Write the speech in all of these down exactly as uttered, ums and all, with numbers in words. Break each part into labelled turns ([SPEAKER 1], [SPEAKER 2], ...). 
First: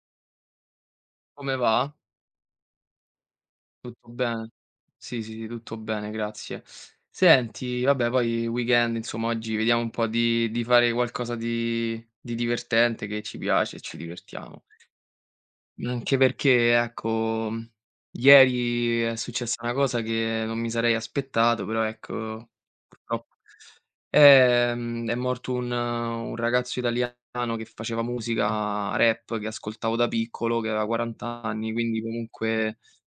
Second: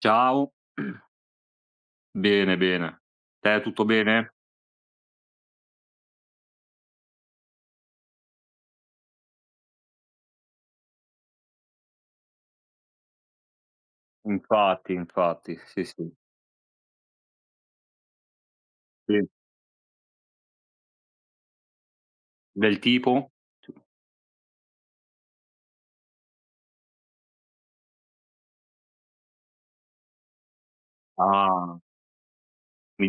[SPEAKER 1] Ciao,
[SPEAKER 2] Come va?
[SPEAKER 1] bene, bene. Te tutto
[SPEAKER 2] Tutto
[SPEAKER 1] bene?
[SPEAKER 2] bene? Sì, sì, sì, tutto bene, grazie. Senti, vabbè, poi weekend, insomma, oggi vediamo un po' di di fare qualcosa di di divertente che ci piace e ci divertiamo.
[SPEAKER 1] Infatti, infatti, sì, sì.
[SPEAKER 2] Anche perché, ecco, ieri è
[SPEAKER 1] Sì.
[SPEAKER 2] successa una cosa che non mi sarei aspettato, però ecco,
[SPEAKER 1] Del tipo?
[SPEAKER 2] purtroppo ehm, è morto un un ragazzo italiano che faceva musica rap, che ascoltavo da piccolo, che aveva quaranta anni,
[SPEAKER 1] Ah,
[SPEAKER 2] quindi comunque.
[SPEAKER 1] mi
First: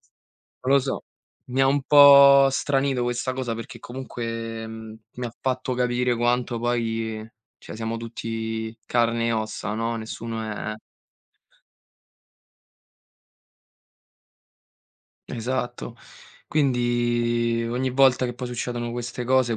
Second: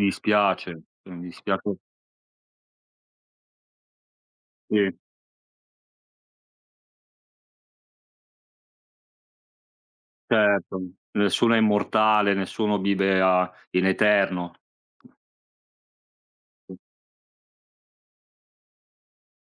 [SPEAKER 2] Non
[SPEAKER 1] dispiace,
[SPEAKER 2] lo so,
[SPEAKER 1] mi
[SPEAKER 2] mi ha
[SPEAKER 1] dispiace,
[SPEAKER 2] un po' stranito questa cosa perché comunque,
[SPEAKER 1] sì,
[SPEAKER 2] mhmm, mi ha fatto capire quanto poi, cioè, siamo tutti carne e ossa, no, nessuno è.
[SPEAKER 1] certo. Nessuno è immortale, nessuno vive a in eterno.
[SPEAKER 2] Esatto. Quindi ogni volta che poi succedono queste cose,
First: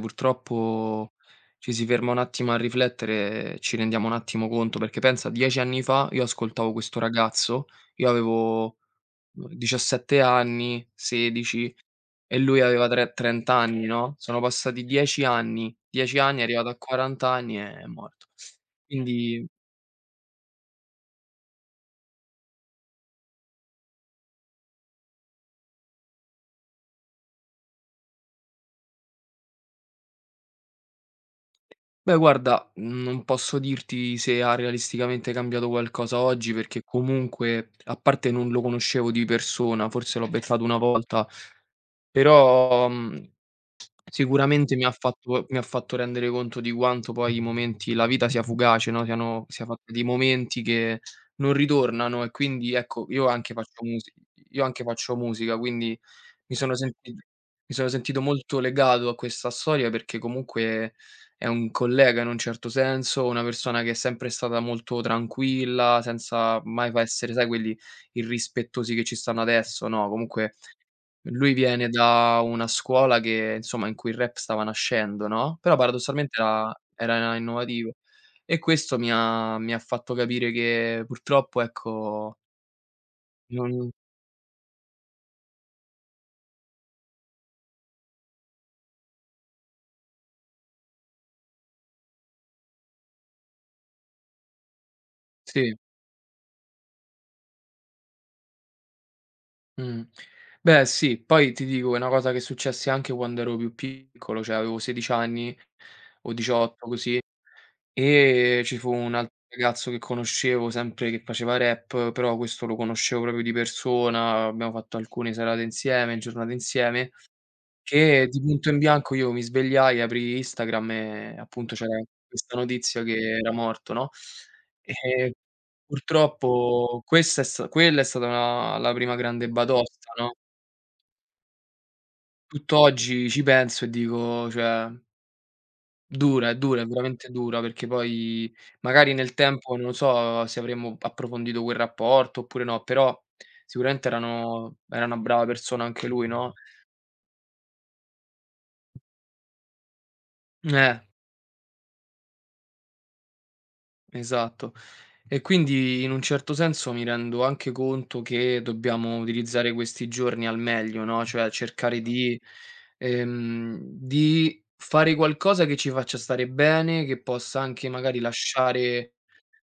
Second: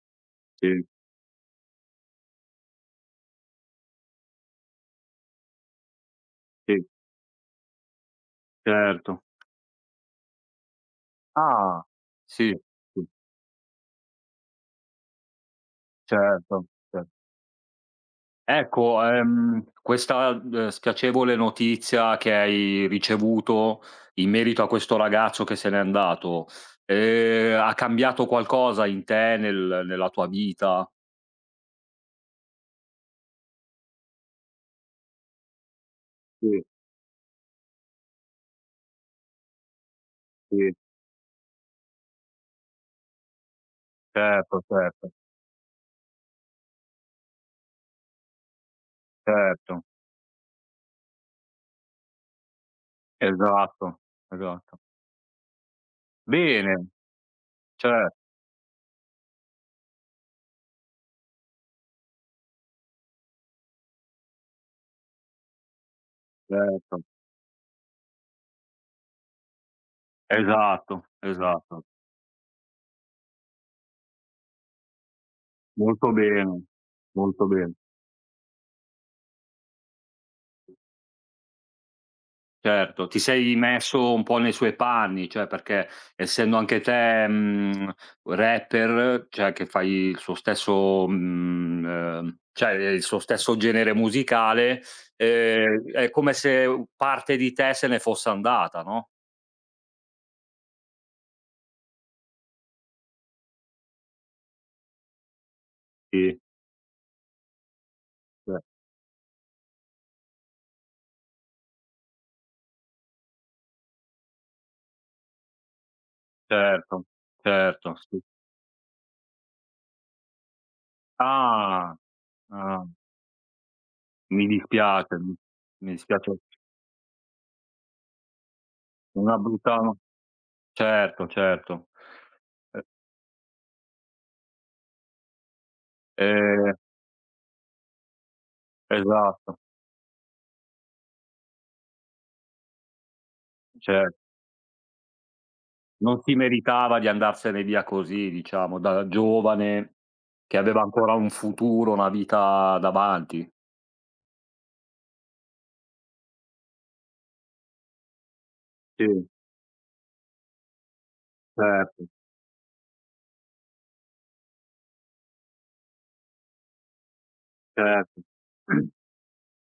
[SPEAKER 1] Sì,
[SPEAKER 2] purtroppo ci si ferma un attimo a riflettere e ci rendiamo un attimo conto, perché pensa, dieci anni fa io ascoltavo
[SPEAKER 1] sì,
[SPEAKER 2] questo ragazzo, io avevo,
[SPEAKER 1] certo.
[SPEAKER 2] uhm, diciassette anni, sedici.
[SPEAKER 1] Ah,
[SPEAKER 2] E
[SPEAKER 1] sì,
[SPEAKER 2] lui aveva
[SPEAKER 1] sì,
[SPEAKER 2] tre trenta anni, no, sono passati dieci anni, dieci anni, è
[SPEAKER 1] certo,
[SPEAKER 2] arrivato a
[SPEAKER 1] cer
[SPEAKER 2] quaranta anni e è morto.
[SPEAKER 1] ecco,
[SPEAKER 2] Quindi,
[SPEAKER 1] ehm, questa, uhm, spiacevole notizia che hai ricevuto in merito a questo ragazzo che se n'è andato, ehm, ha cambiato qualcosa in te, nel nella tua vita?
[SPEAKER 2] beh, guarda, non posso dirti se ha realisticamente cambiato qualcosa oggi,
[SPEAKER 1] Sì,
[SPEAKER 2] perché comunque, a parte non lo conoscevo di persona, forse l'ho beccato
[SPEAKER 1] sì,
[SPEAKER 2] una volta, però, mhmm
[SPEAKER 1] certo,
[SPEAKER 2] sicuramente mi ha
[SPEAKER 1] certo,
[SPEAKER 2] fatto mi ha fatto rendere conto di quanto poi i momenti, la vita sia fugace, no, siano sia
[SPEAKER 1] certo,
[SPEAKER 2] fatta di momenti che non ritornano, e quindi ecco, io anche faccio
[SPEAKER 1] esatto,
[SPEAKER 2] musi io
[SPEAKER 1] esatto.
[SPEAKER 2] anche faccio musica, quindi mi
[SPEAKER 1] Bene,
[SPEAKER 2] sono senti mi sono
[SPEAKER 1] cer
[SPEAKER 2] sentito molto legato a questa storia perché comunque è un collega in un certo senso, una persona che è sempre stata molto tranquilla, senza mai fa
[SPEAKER 1] certo,
[SPEAKER 2] essere, sai, quelli irrispettosi che ci stanno adesso, no, comunque
[SPEAKER 1] esatto,
[SPEAKER 2] lui
[SPEAKER 1] esatto.
[SPEAKER 2] viene da una scuola che, insomma, in cui il rap stava nascendo, no, però
[SPEAKER 1] Molto
[SPEAKER 2] paradossalmente
[SPEAKER 1] bene,
[SPEAKER 2] era era
[SPEAKER 1] molto bene.
[SPEAKER 2] innovativo. E questo mi ha mi ha fatto capire che purtroppo ecco,
[SPEAKER 1] Certo, ti sei
[SPEAKER 2] non
[SPEAKER 1] messo un po' nei suoi panni, cioè, perché essendo anche te, mhmm, rapper, cioè che fai il suo stesso mhmm, ehm, cioè il suo stesso genere musicale,
[SPEAKER 2] sì,
[SPEAKER 1] ehm, è come se u parte di te se ne fosse andata, no?
[SPEAKER 2] mh. Beh sì, poi ti dico, è una cosa che successe anche quando ero più piccolo, cioè avevo sedici anni o
[SPEAKER 1] Sì,
[SPEAKER 2] diciotto così,
[SPEAKER 1] ce
[SPEAKER 2] e ci fu un altro ragazzo che conoscevo sempre che faceva rap, però questo lo conoscevo proprio di persona, abbiamo fatto alcune serate insieme, giornate
[SPEAKER 1] certo,
[SPEAKER 2] insieme.
[SPEAKER 1] certo, sì.
[SPEAKER 2] Che di punto in bianco io mi svegliai, aprii Instagram e appunto
[SPEAKER 1] Ah,
[SPEAKER 2] c'era questa
[SPEAKER 1] ah,
[SPEAKER 2] notizia che era morto, no,
[SPEAKER 1] mi dispiace,
[SPEAKER 2] e
[SPEAKER 1] mi mi dispiace.
[SPEAKER 2] purtroppo questa è sta quella è stata una la prima
[SPEAKER 1] Una
[SPEAKER 2] grande
[SPEAKER 1] brutta, no,
[SPEAKER 2] batosta, no,
[SPEAKER 1] certo, certo. E
[SPEAKER 2] tutt'oggi ci penso e dico, cioè, dura, è
[SPEAKER 1] ehm,
[SPEAKER 2] dura, è veramente dura, perché poi magari nel
[SPEAKER 1] esatto,
[SPEAKER 2] tempo non lo so se avremmo approfondito quel rapporto oppure no, però sicuramente
[SPEAKER 1] cer
[SPEAKER 2] erano era una brava persona anche
[SPEAKER 1] non
[SPEAKER 2] lui,
[SPEAKER 1] si
[SPEAKER 2] no?
[SPEAKER 1] meritava di andarsene via così, diciamo, da giovane, che aveva
[SPEAKER 2] Eh.
[SPEAKER 1] ancora un futuro, una vita davanti.
[SPEAKER 2] Esatto. E quindi in un certo senso mi rendo anche conto che dobbiamo
[SPEAKER 1] Sì,
[SPEAKER 2] utilizzare questi giorni al meglio, no, cioè cercare
[SPEAKER 1] certo,
[SPEAKER 2] di ehm, di fare qualcosa che ci faccia stare bene, che possa anche magari
[SPEAKER 1] certo.
[SPEAKER 2] lasciare,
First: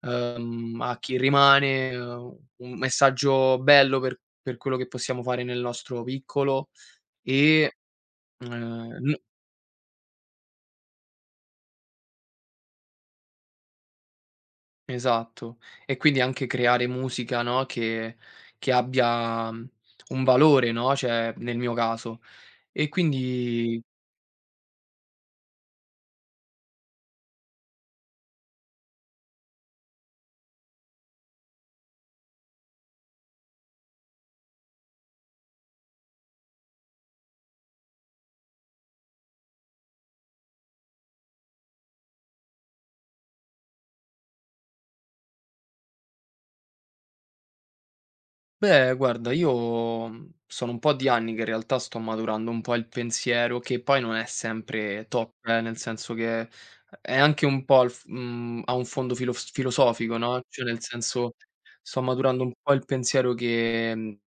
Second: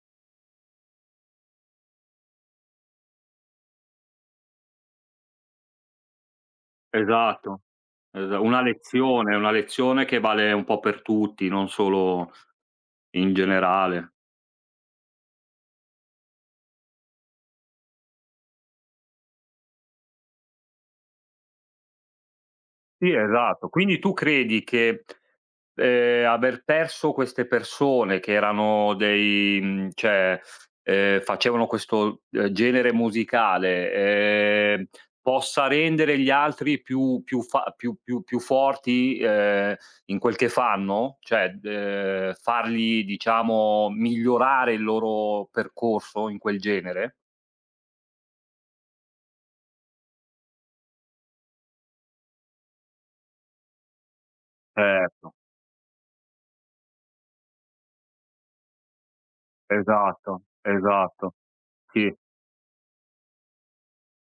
[SPEAKER 2] ehm, a chi rimane, ehm, un messaggio bello per per quello che possiamo fare nel nostro piccolo
[SPEAKER 1] Esatto,
[SPEAKER 2] e,
[SPEAKER 1] esa una
[SPEAKER 2] ehm, n
[SPEAKER 1] lezione, una lezione che vale un po' per tutti, non solo in generale.
[SPEAKER 2] esatto. E quindi anche creare musica, no, che che abbia, mhmm, un valore, no, cioè nel mio caso. E
[SPEAKER 1] Sì, esatto.
[SPEAKER 2] quindi,
[SPEAKER 1] Quindi tu credi che, ehm, aver perso queste persone che erano dei mhmm, cioè, ehm, facevano questo, ehm, genere musicale, ehm, possa rendere gli altri più più fa più più più forti, ehm, in quel che fanno? Cioè, ehm, farli, diciamo, migliorare il loro percorso in quel genere?
[SPEAKER 2] beh, guarda, io, mhmm, sono un po' di anni che in realtà sto maturando un po' il pensiero, che poi non è sempre
[SPEAKER 1] Certo,
[SPEAKER 2] top, eh, nel senso che è anche un po' al f mhmm, ha un fondo filos filosofico, no,
[SPEAKER 1] esatto,
[SPEAKER 2] cioè nel
[SPEAKER 1] esatto.
[SPEAKER 2] senso, sto
[SPEAKER 1] Sì,
[SPEAKER 2] maturando un po' il pensiero che, mhmm,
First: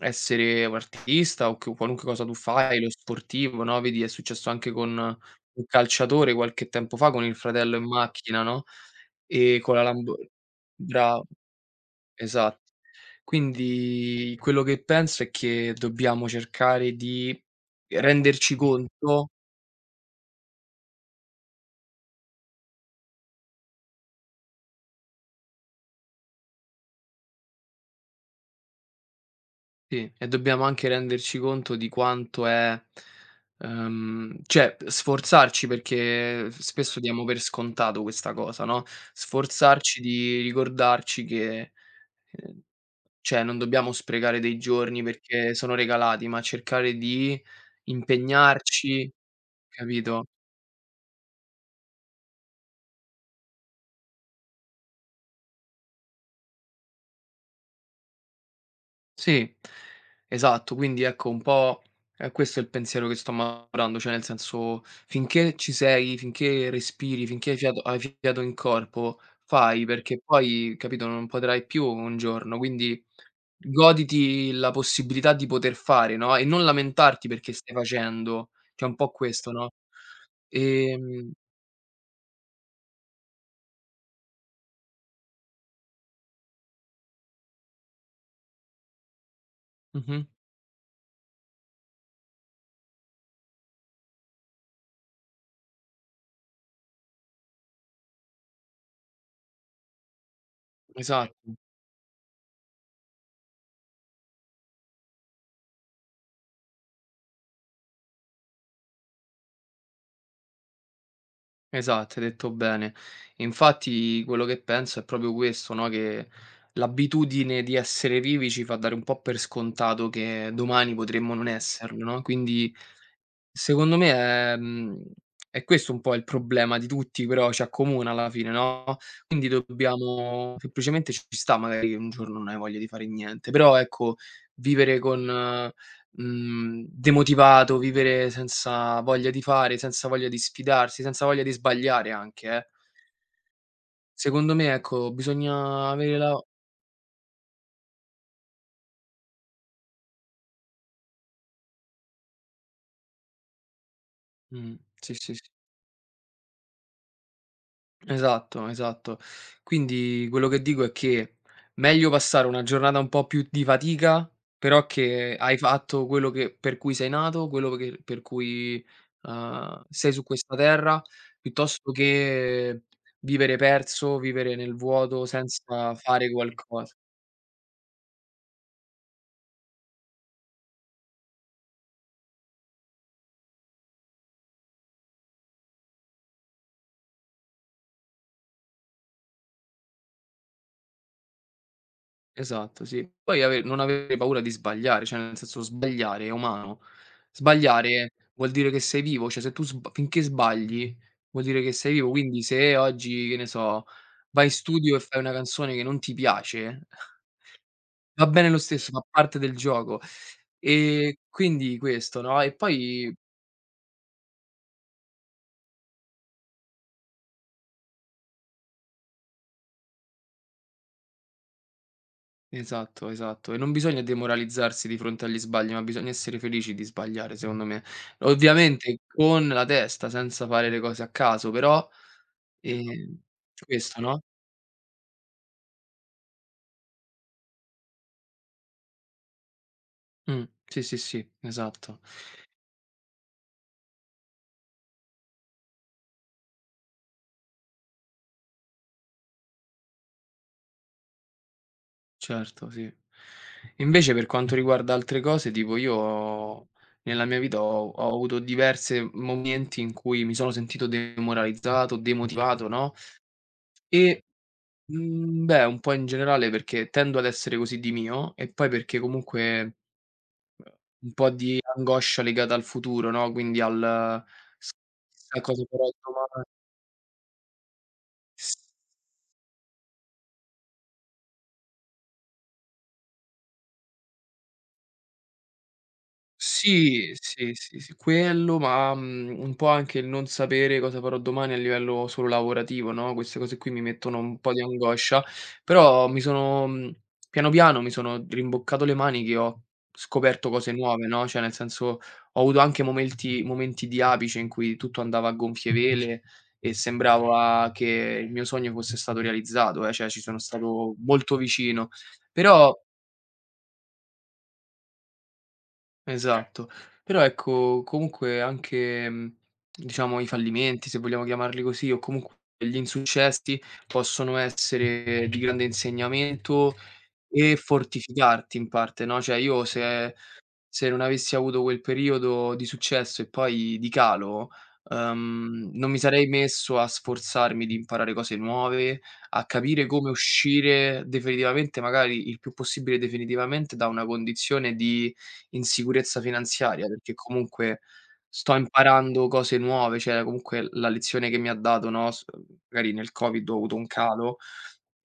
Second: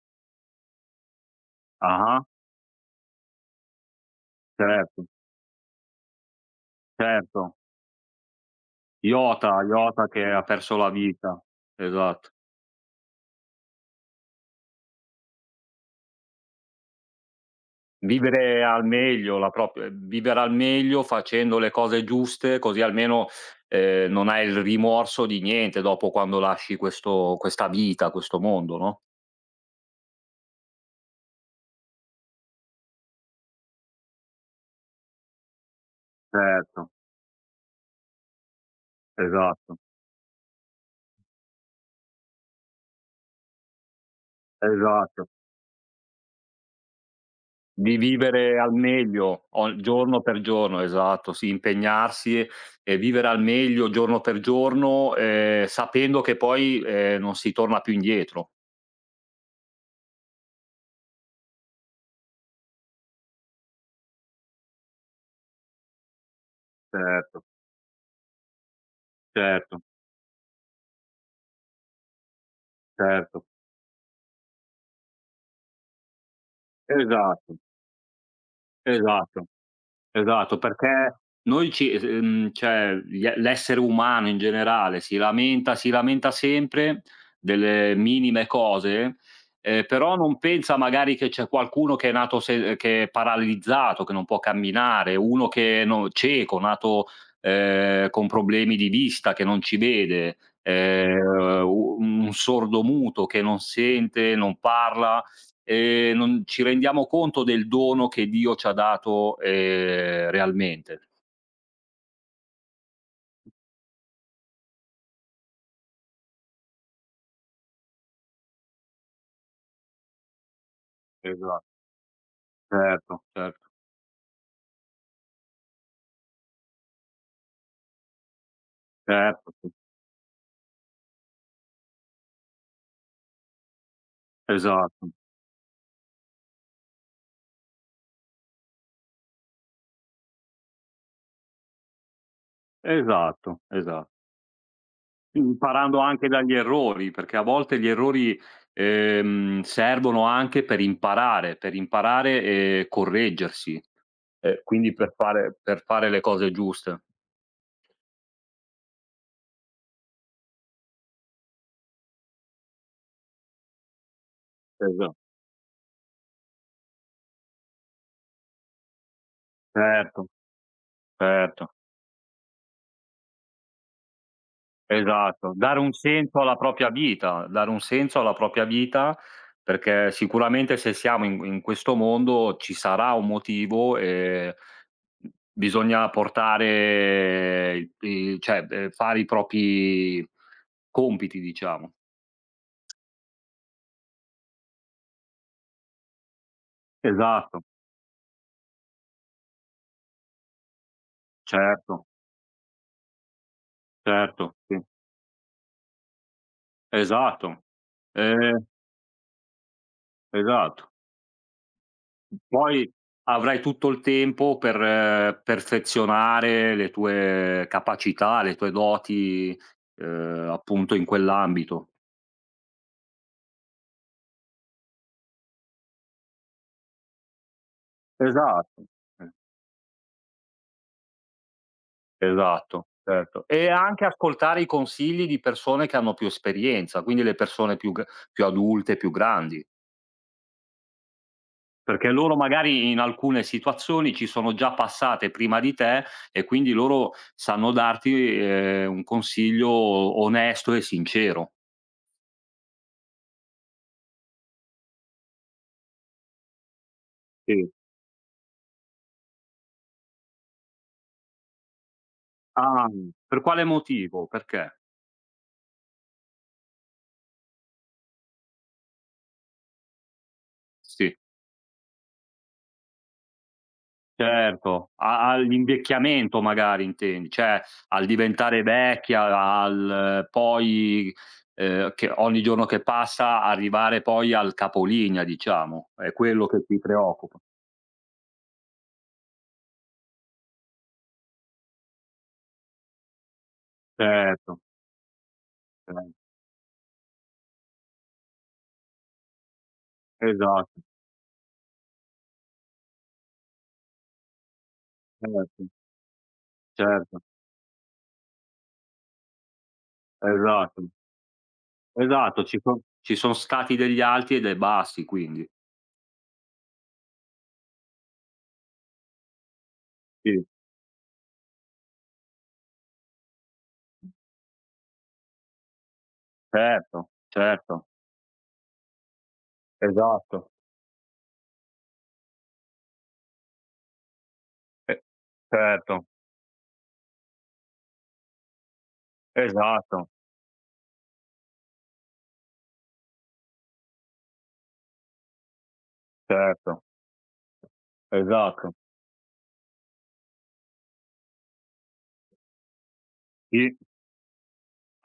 [SPEAKER 2] essere un artista, o che qualunque
[SPEAKER 1] ah-ah,
[SPEAKER 2] cosa tu fai, lo sportivo, no, vedi è successo anche con
[SPEAKER 1] certo.
[SPEAKER 2] un calciatore qualche tempo fa, con il
[SPEAKER 1] Certo.
[SPEAKER 2] fratello in macchina, no, e
[SPEAKER 1] Iota,
[SPEAKER 2] con la
[SPEAKER 1] Iota
[SPEAKER 2] Lambo,
[SPEAKER 1] che ha perso la
[SPEAKER 2] bravo,
[SPEAKER 1] vita. Esatto.
[SPEAKER 2] esatto. Quindi quello che penso è che dobbiamo cercare di renderci
[SPEAKER 1] Vivere al
[SPEAKER 2] conto,
[SPEAKER 1] meglio la prop ehm, vivere al meglio facendo le cose giuste, così almeno, ehm, non hai il rimorso di niente dopo, quando lasci questo, questa vita, questo mondo, no?
[SPEAKER 2] sì, e dobbiamo anche renderci conto di quanto è ehm, cioè sforzarci, perché
[SPEAKER 1] Certo,
[SPEAKER 2] spesso diamo per scontato questa cosa, no,
[SPEAKER 1] esatto,
[SPEAKER 2] sforzarci di ricordarci che, ehm, cioè non dobbiamo sprecare dei giorni
[SPEAKER 1] esatto.
[SPEAKER 2] perché sono regalati, ma cercare di
[SPEAKER 1] Di vivere al
[SPEAKER 2] impegnarci,
[SPEAKER 1] meglio o giorno
[SPEAKER 2] capito?
[SPEAKER 1] per giorno, esatto, sì, impegnarsi e vivere al meglio giorno per giorno, ehm, sapendo che poi, ehm, non si torna più indietro.
[SPEAKER 2] Sì, esatto. Quindi ecco un po', ehm, questo è il pensiero che sto maturando, cioè nel senso, finché ci sei, finché respiri,
[SPEAKER 1] Certo.
[SPEAKER 2] finché hai fiato hai fiato in corpo,
[SPEAKER 1] Certo,
[SPEAKER 2] fai, perché poi, capito, non potrai più un giorno, quindi
[SPEAKER 1] certo.
[SPEAKER 2] goditi la possibilità di poter fare, no, e non lamentarti perché
[SPEAKER 1] Esatto,
[SPEAKER 2] stai facendo, cioè un po'
[SPEAKER 1] esatto,
[SPEAKER 2] questo, no?
[SPEAKER 1] esatto, perché
[SPEAKER 2] Ehm
[SPEAKER 1] noi ci es ehm, cioè gli e l'essere umano in generale si lamenta si lamenta sempre delle minime cose, ehm, però
[SPEAKER 2] mh-mh,
[SPEAKER 1] non pensa magari che c'è qualcuno che è nato, se che è paralizzato, che non può camminare, uno che, no, cieco, nato, ehm, con problemi di vista, che non ci vede,
[SPEAKER 2] esatto.
[SPEAKER 1] ehm, u un sordomuto che non sente, non parla. Ehm, non ci rendiamo conto del dono che Dio ci ha dato, ehm, realmente.
[SPEAKER 2] Esatto, hai detto bene. Infatti quello che penso è proprio questo, no, che l'abitudine di essere vivi ci fa dare un po' per scontato che domani potremmo non
[SPEAKER 1] Esa
[SPEAKER 2] esserlo, no, quindi,
[SPEAKER 1] certo, certo,
[SPEAKER 2] secondo me è, mhmm, è questo un po' il problema di tutti, però ci accomuna alla fine, no, quindi
[SPEAKER 1] certo, sì.
[SPEAKER 2] dobbiamo semplicemente, ci sta magari che un giorno non hai voglia di fare niente, però ecco, vivere
[SPEAKER 1] Esatto,
[SPEAKER 2] con mhmm, demotivato, vivere senza voglia di fare, senza voglia di sfidarsi, senza voglia di sbagliare anche, eh.
[SPEAKER 1] esatto, esa
[SPEAKER 2] Secondo me, ecco, bisogna
[SPEAKER 1] imparando
[SPEAKER 2] avere
[SPEAKER 1] anche
[SPEAKER 2] la.
[SPEAKER 1] dagli errori, perché a volte gli errori, ehm, servono anche per imparare, per imparare e correggersi, e
[SPEAKER 2] Mh,
[SPEAKER 1] quindi per
[SPEAKER 2] sì, sì, sì.
[SPEAKER 1] fare per fare le cose giuste.
[SPEAKER 2] Esatto, esatto. Quindi quello che dico è che meglio passare una giornata un po' più di fatica, però
[SPEAKER 1] Esa
[SPEAKER 2] che hai fatto quello che per cui sei nato, quello che per cui, uhm, sei su
[SPEAKER 1] certo,
[SPEAKER 2] questa terra,
[SPEAKER 1] certo.
[SPEAKER 2] piuttosto che vivere perso, vivere nel vuoto
[SPEAKER 1] Esatto, dare un
[SPEAKER 2] senza fare
[SPEAKER 1] senso alla propria
[SPEAKER 2] qualcosa.
[SPEAKER 1] vita, dare un senso alla propria vita, perché sicuramente se siamo in in questo mondo ci sarà un motivo, ehm, mhmm, bisogna portare il i cioè, ehm, fare i propri compiti, diciamo.
[SPEAKER 2] Esatto, sì. Poi ave non avere paura di sbagliare, cioè nel senso, sbagliare è umano.
[SPEAKER 1] Esatto,
[SPEAKER 2] Sbagliare vuol dire che sei vivo, cioè se tu sb finché sbagli vuol dire che sei
[SPEAKER 1] certo,
[SPEAKER 2] vivo, quindi se oggi, che ne so, vai in
[SPEAKER 1] certo, sì.
[SPEAKER 2] studio e fai una canzone che non ti piace,
[SPEAKER 1] Esatto.
[SPEAKER 2] va bene lo
[SPEAKER 1] Ehm,
[SPEAKER 2] stesso, fa parte del gioco.
[SPEAKER 1] esatto.
[SPEAKER 2] Ehm, quindi questo, no, e
[SPEAKER 1] Poi
[SPEAKER 2] poi
[SPEAKER 1] avrai tutto il tempo per, eh, perfezionare le tue capacità, le tue doti, ehm, appunto in quell'ambito.
[SPEAKER 2] esatto, esatto. E non bisogna demoralizzarsi di fronte agli sbagli, ma bisogna essere felici di sbagliare, secondo me.
[SPEAKER 1] Esatto,
[SPEAKER 2] Ovviamente
[SPEAKER 1] eh,
[SPEAKER 2] con la testa, senza fare le cose a caso, però
[SPEAKER 1] esatto,
[SPEAKER 2] Ehm,
[SPEAKER 1] certo. E
[SPEAKER 2] questo,
[SPEAKER 1] anche
[SPEAKER 2] no?
[SPEAKER 1] ascoltare i consigli di persone che hanno più esperienza, quindi le persone più g più adulte, più grandi.
[SPEAKER 2] Mh, sì, sì, sì, esatto,
[SPEAKER 1] Perché loro magari in alcune situazioni ci sono già passate prima di te, e quindi loro sanno darti, ehm, un consiglio onesto e sincero.
[SPEAKER 2] certo, sì. Invece per quanto riguarda altre cose, tipo io nella mia vita
[SPEAKER 1] Sì.
[SPEAKER 2] ho ho avuto diverse momenti in cui mi sono sentito demoralizzato, demotivato,
[SPEAKER 1] Ah,
[SPEAKER 2] no,
[SPEAKER 1] per quale
[SPEAKER 2] e,
[SPEAKER 1] motivo? Perché?
[SPEAKER 2] mhmm, beh, un po' in generale perché tendo ad essere così di mio, e poi perché comunque un
[SPEAKER 1] Sì,
[SPEAKER 2] po' di angoscia legata al futuro, no, quindi al:
[SPEAKER 1] certo, a
[SPEAKER 2] "Chissà cosa farò
[SPEAKER 1] all'invecchiamento
[SPEAKER 2] domani".
[SPEAKER 1] magari intendi, cioè al
[SPEAKER 2] S
[SPEAKER 1] diventare vecchia, al, eh, poi, ehm, che ogni giorno che passa arrivare poi al capolinea, diciamo, è quello che ti
[SPEAKER 2] Sì,
[SPEAKER 1] preoccupa.
[SPEAKER 2] sì, sì, sì, quello, ma, mhmm, un po' anche il non sapere cosa farò domani a livello solo lavorativo, no, queste cose qui mi mettono un po' di
[SPEAKER 1] Certo,
[SPEAKER 2] angoscia, però
[SPEAKER 1] cer
[SPEAKER 2] mi sono, mhmm, piano piano mi sono rimboccato le maniche e ho scoperto cose
[SPEAKER 1] esatto,
[SPEAKER 2] nuove, no, cioè nel senso, ho avuto anche momenti momenti di apice in cui tutto andava a
[SPEAKER 1] certo,
[SPEAKER 2] gonfie vele e
[SPEAKER 1] certo,
[SPEAKER 2] sembrava che il mio sogno fosse stato realizzato, eh, cioè ci sono
[SPEAKER 1] esatto,
[SPEAKER 2] stato molto vicino.
[SPEAKER 1] esatto, ci
[SPEAKER 2] Però.
[SPEAKER 1] son ci son stati degli alti e dei bassi, quindi.
[SPEAKER 2] Esatto. Però ecco, comunque anche, mhmm, diciamo i
[SPEAKER 1] Sì,
[SPEAKER 2] fallimenti, se vogliamo chiamarli così, o comunque gli insuccessi possono essere di grande insegnamento
[SPEAKER 1] certo,
[SPEAKER 2] e
[SPEAKER 1] certo,
[SPEAKER 2] fortificarti in parte, no, cioè io, se
[SPEAKER 1] esatto,
[SPEAKER 2] se non avessi avuto quel periodo di successo e poi di calo,
[SPEAKER 1] e
[SPEAKER 2] uhm, non
[SPEAKER 1] certo.
[SPEAKER 2] mi sarei messo a sforzarmi di imparare cose nuove, a capire
[SPEAKER 1] Esatto,
[SPEAKER 2] come uscire definitivamente, magari il più possibile definitivamente, da una condizione di insicurezza
[SPEAKER 1] certo,
[SPEAKER 2] finanziaria, perché comunque sto
[SPEAKER 1] esatto.
[SPEAKER 2] imparando cose nuove, cioè comunque la lezione che mi ha dato, no, s magari nel Covid ho avuto
[SPEAKER 1] Sì.
[SPEAKER 2] un calo,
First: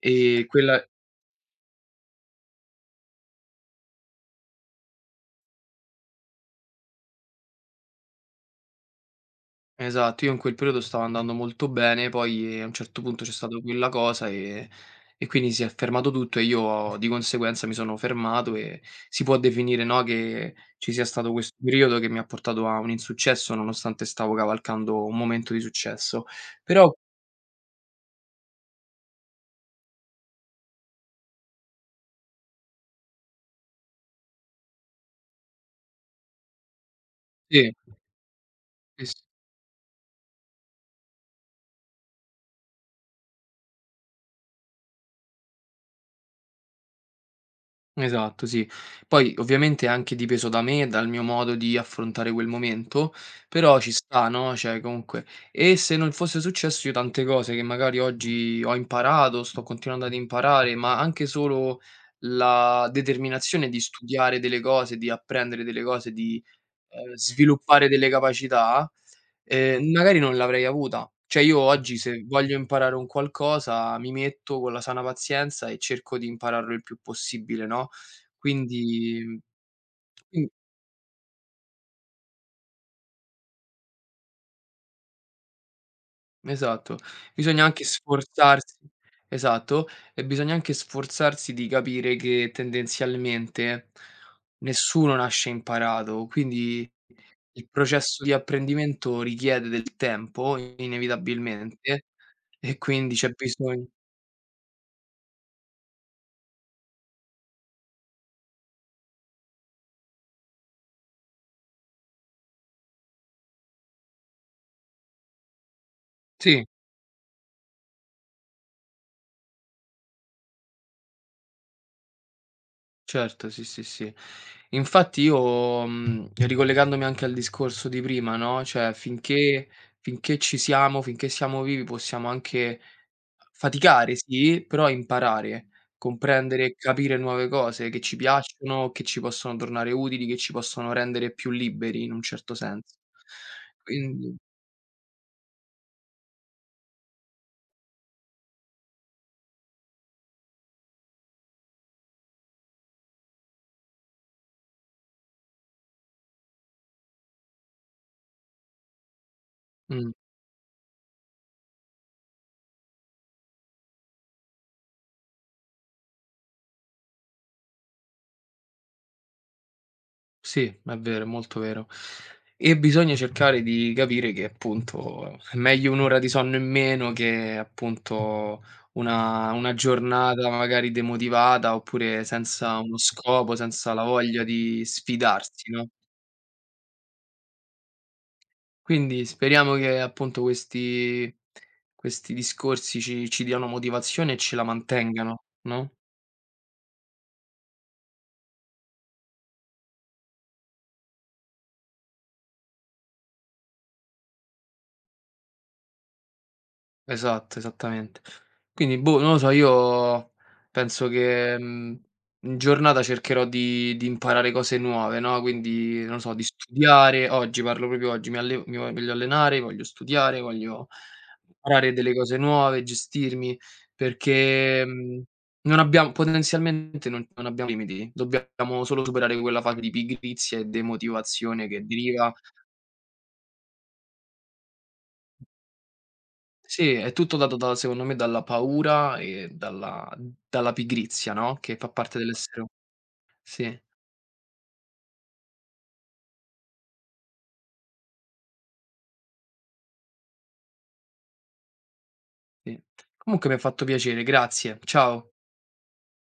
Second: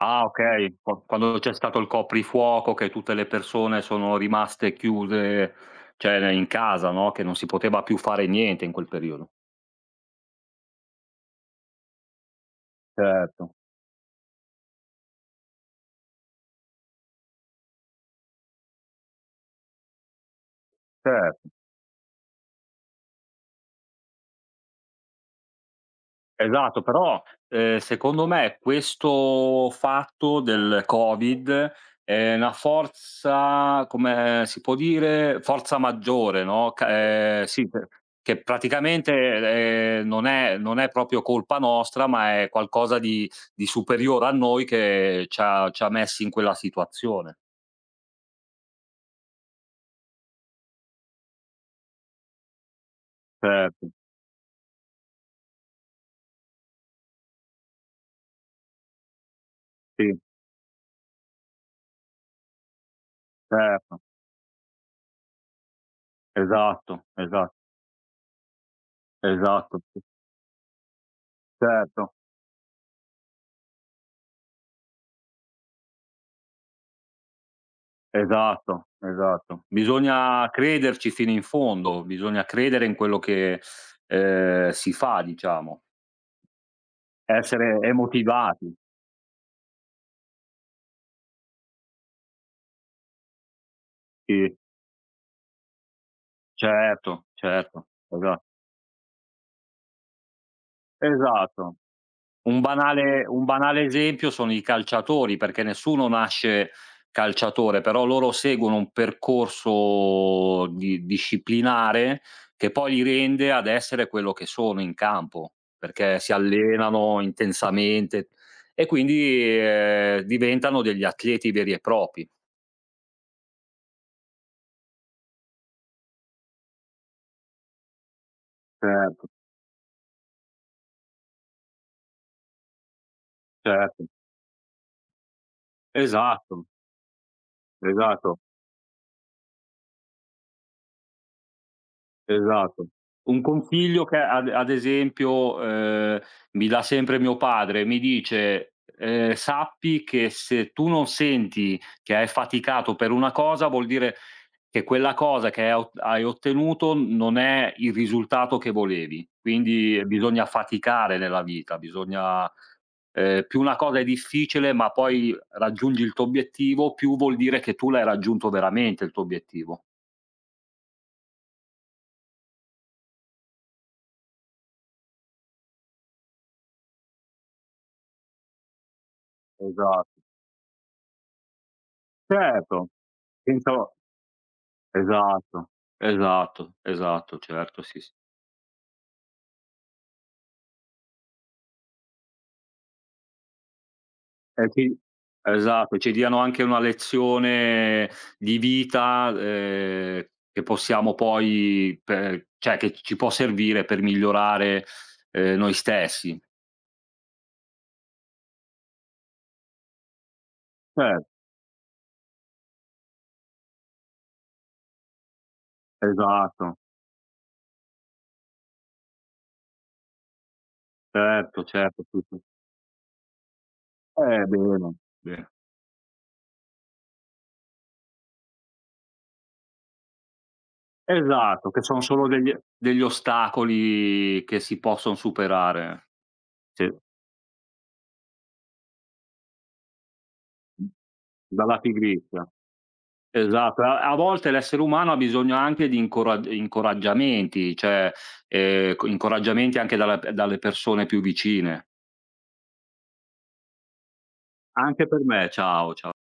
[SPEAKER 1] Ah, okay,
[SPEAKER 2] quella.
[SPEAKER 1] qua quando c'è stato il coprifuoco, che tutte le persone sono rimaste chiuse, cioè in casa, no, che non si poteva più fare niente in quel periodo.
[SPEAKER 2] Esatto, io in quel periodo stavo andando molto bene, poi a un certo punto c'è
[SPEAKER 1] Certo,
[SPEAKER 2] stata quella cosa, e e quindi si è fermato tutto e io di conseguenza mi sono fermato, e si può definire, no, che ci sia stato
[SPEAKER 1] certo.
[SPEAKER 2] questo periodo che mi ha portato a un insuccesso nonostante stavo cavalcando un momento di successo.
[SPEAKER 1] Esatto,
[SPEAKER 2] Però
[SPEAKER 1] però, ehm, secondo me questo fatto del Covid è una forza, come si può dire, forza maggiore, no, ca ehm, sì,
[SPEAKER 2] sì,
[SPEAKER 1] per che
[SPEAKER 2] sì, sì.
[SPEAKER 1] praticamente, ehm, non è, non è proprio colpa nostra, ma è qualcosa di di superiore a noi, che ci ha, ci ha messi in quella situazione.
[SPEAKER 2] Esatto, sì. Poi ovviamente è anche dipeso da me, dal mio modo di affrontare quel momento, però
[SPEAKER 1] Certo,
[SPEAKER 2] ci sta, no, cioè comunque, e se non fosse successo, io tante cose che magari oggi ho imparato, sto continuando ad
[SPEAKER 1] sì,
[SPEAKER 2] imparare, ma anche solo la determinazione di
[SPEAKER 1] certo,
[SPEAKER 2] studiare delle cose, di apprendere delle cose, di,
[SPEAKER 1] esatto,
[SPEAKER 2] ehm,
[SPEAKER 1] esa
[SPEAKER 2] sviluppare delle capacità.
[SPEAKER 1] esatto,
[SPEAKER 2] Ehm,
[SPEAKER 1] sì,
[SPEAKER 2] magari non l'avrei avuta. Cioè io, Mh. oggi
[SPEAKER 1] certo.
[SPEAKER 2] se voglio imparare un qualcosa mi metto con la sana pazienza e cerco di impararlo il più possibile, no,
[SPEAKER 1] Esatto,
[SPEAKER 2] quindi, mhmm,
[SPEAKER 1] esatto.
[SPEAKER 2] quin
[SPEAKER 1] Bisogna crederci fino in fondo, bisogna credere in quello che, ehm, si fa, diciamo,
[SPEAKER 2] esatto. Bisogna
[SPEAKER 1] essere
[SPEAKER 2] anche
[SPEAKER 1] e motivati.
[SPEAKER 2] sforzarsi, esatto, e bisogna anche sforzarsi di capire che tendenzialmente
[SPEAKER 1] Sì,
[SPEAKER 2] nessuno nasce imparato, quindi
[SPEAKER 1] certo,
[SPEAKER 2] il
[SPEAKER 1] certo,
[SPEAKER 2] processo di
[SPEAKER 1] esa
[SPEAKER 2] apprendimento richiede del tempo
[SPEAKER 1] esatto.
[SPEAKER 2] inevitabilmente,
[SPEAKER 1] Un
[SPEAKER 2] e quindi
[SPEAKER 1] banale,
[SPEAKER 2] c'è
[SPEAKER 1] un
[SPEAKER 2] bisogn
[SPEAKER 1] banale esempio sono i calciatori, perché nessuno nasce calciatore, però loro seguono un percorso di disciplinare che poi li rende ad essere quello che sono in campo, perché si
[SPEAKER 2] sì.
[SPEAKER 1] allenano intensamente e quindi, ehm, diventano degli atleti veri e propri.
[SPEAKER 2] Certo, sì, sì, sì. Infatti io, mhmm, ricollegandomi anche al discorso di prima, no, cioè
[SPEAKER 1] Certo,
[SPEAKER 2] finché finché ci siamo, finché siamo vivi possiamo anche
[SPEAKER 1] certo.
[SPEAKER 2] faticare, sì, però imparare, comprendere
[SPEAKER 1] Esatto,
[SPEAKER 2] e capire nuove cose che ci
[SPEAKER 1] esatto.
[SPEAKER 2] piacciono, che ci possono tornare utili, che ci possono rendere più liberi in un certo
[SPEAKER 1] Esatto.
[SPEAKER 2] senso.
[SPEAKER 1] Un consiglio che
[SPEAKER 2] Quindi.
[SPEAKER 1] ad, ad esempio, ehm, mi dà sempre mio padre, mi dice: "Ehm, sappi che se tu non senti che hai faticato per una cosa, vuol dire che quella cosa che hai ot hai ottenuto non è il risultato che volevi. Quindi
[SPEAKER 2] Mh.
[SPEAKER 1] bisogna faticare nella vita, bisogna, ehm, più una cosa è difficile, ma poi raggiungi il tuo obiettivo, più vuol dire che tu l'hai raggiunto veramente il tuo obiettivo."
[SPEAKER 2] Sì, è vero, è molto vero. E bisogna cercare di capire che appunto è meglio un' ora di sonno in meno che appunto una una
[SPEAKER 1] Esatto.
[SPEAKER 2] giornata magari demotivata oppure senza
[SPEAKER 1] Certo.
[SPEAKER 2] uno scopo,
[SPEAKER 1] Pensavo,
[SPEAKER 2] senza la voglia di sfidarsi,
[SPEAKER 1] esatto,
[SPEAKER 2] no,
[SPEAKER 1] esatto, esatto, certo, sì, sì.
[SPEAKER 2] quindi speriamo che appunto questi questi discorsi ci ci diano motivazione e ce la
[SPEAKER 1] Eh, sì,
[SPEAKER 2] mantengano, no?
[SPEAKER 1] esatto, ci diano anche una lezione di vita, ehm, che possiamo poi per cioè che ci può servire per migliorare, ehm, noi stessi.
[SPEAKER 2] Esatto, esattamente. Quindi boh, non lo so, io penso
[SPEAKER 1] Cer
[SPEAKER 2] che, mhmm, in giornata cercherò di di imparare cose nuove, no, quindi non lo so, di
[SPEAKER 1] esatto,
[SPEAKER 2] studiare. Oggi, parlo proprio oggi, mi alle mi voglio allenare, voglio studiare, voglio
[SPEAKER 1] certo,
[SPEAKER 2] imparare
[SPEAKER 1] certo,
[SPEAKER 2] delle
[SPEAKER 1] sì,
[SPEAKER 2] cose
[SPEAKER 1] sì.
[SPEAKER 2] nuove, gestirmi,
[SPEAKER 1] Eh, bene,
[SPEAKER 2] perché, mhmm,
[SPEAKER 1] bene.
[SPEAKER 2] non abbiam potenzialmente non non abbiamo limiti, dobbiamo solo superare quella fase di pigrizia e demotivazione
[SPEAKER 1] Esatto, che
[SPEAKER 2] che
[SPEAKER 1] son solo
[SPEAKER 2] deriva.
[SPEAKER 1] degli degli ostacoli che si posson superare. Sì,
[SPEAKER 2] Sì, è tutto dato, da secondo me, dalla paura e dalla dalla
[SPEAKER 1] mh,
[SPEAKER 2] pigrizia, no, che
[SPEAKER 1] dalla
[SPEAKER 2] fa parte
[SPEAKER 1] pigrizia.
[SPEAKER 2] dell'essere u sì,
[SPEAKER 1] Esatto, a, a volte l'essere umano ha bisogno anche di incorag incoraggiamenti, cioè, ehm, co incoraggiamenti anche dalla dalle persone più vicine.
[SPEAKER 2] sì. Comunque mi ha fatto piacere, grazie.
[SPEAKER 1] Anche per
[SPEAKER 2] Ciao.
[SPEAKER 1] me, ciao, cia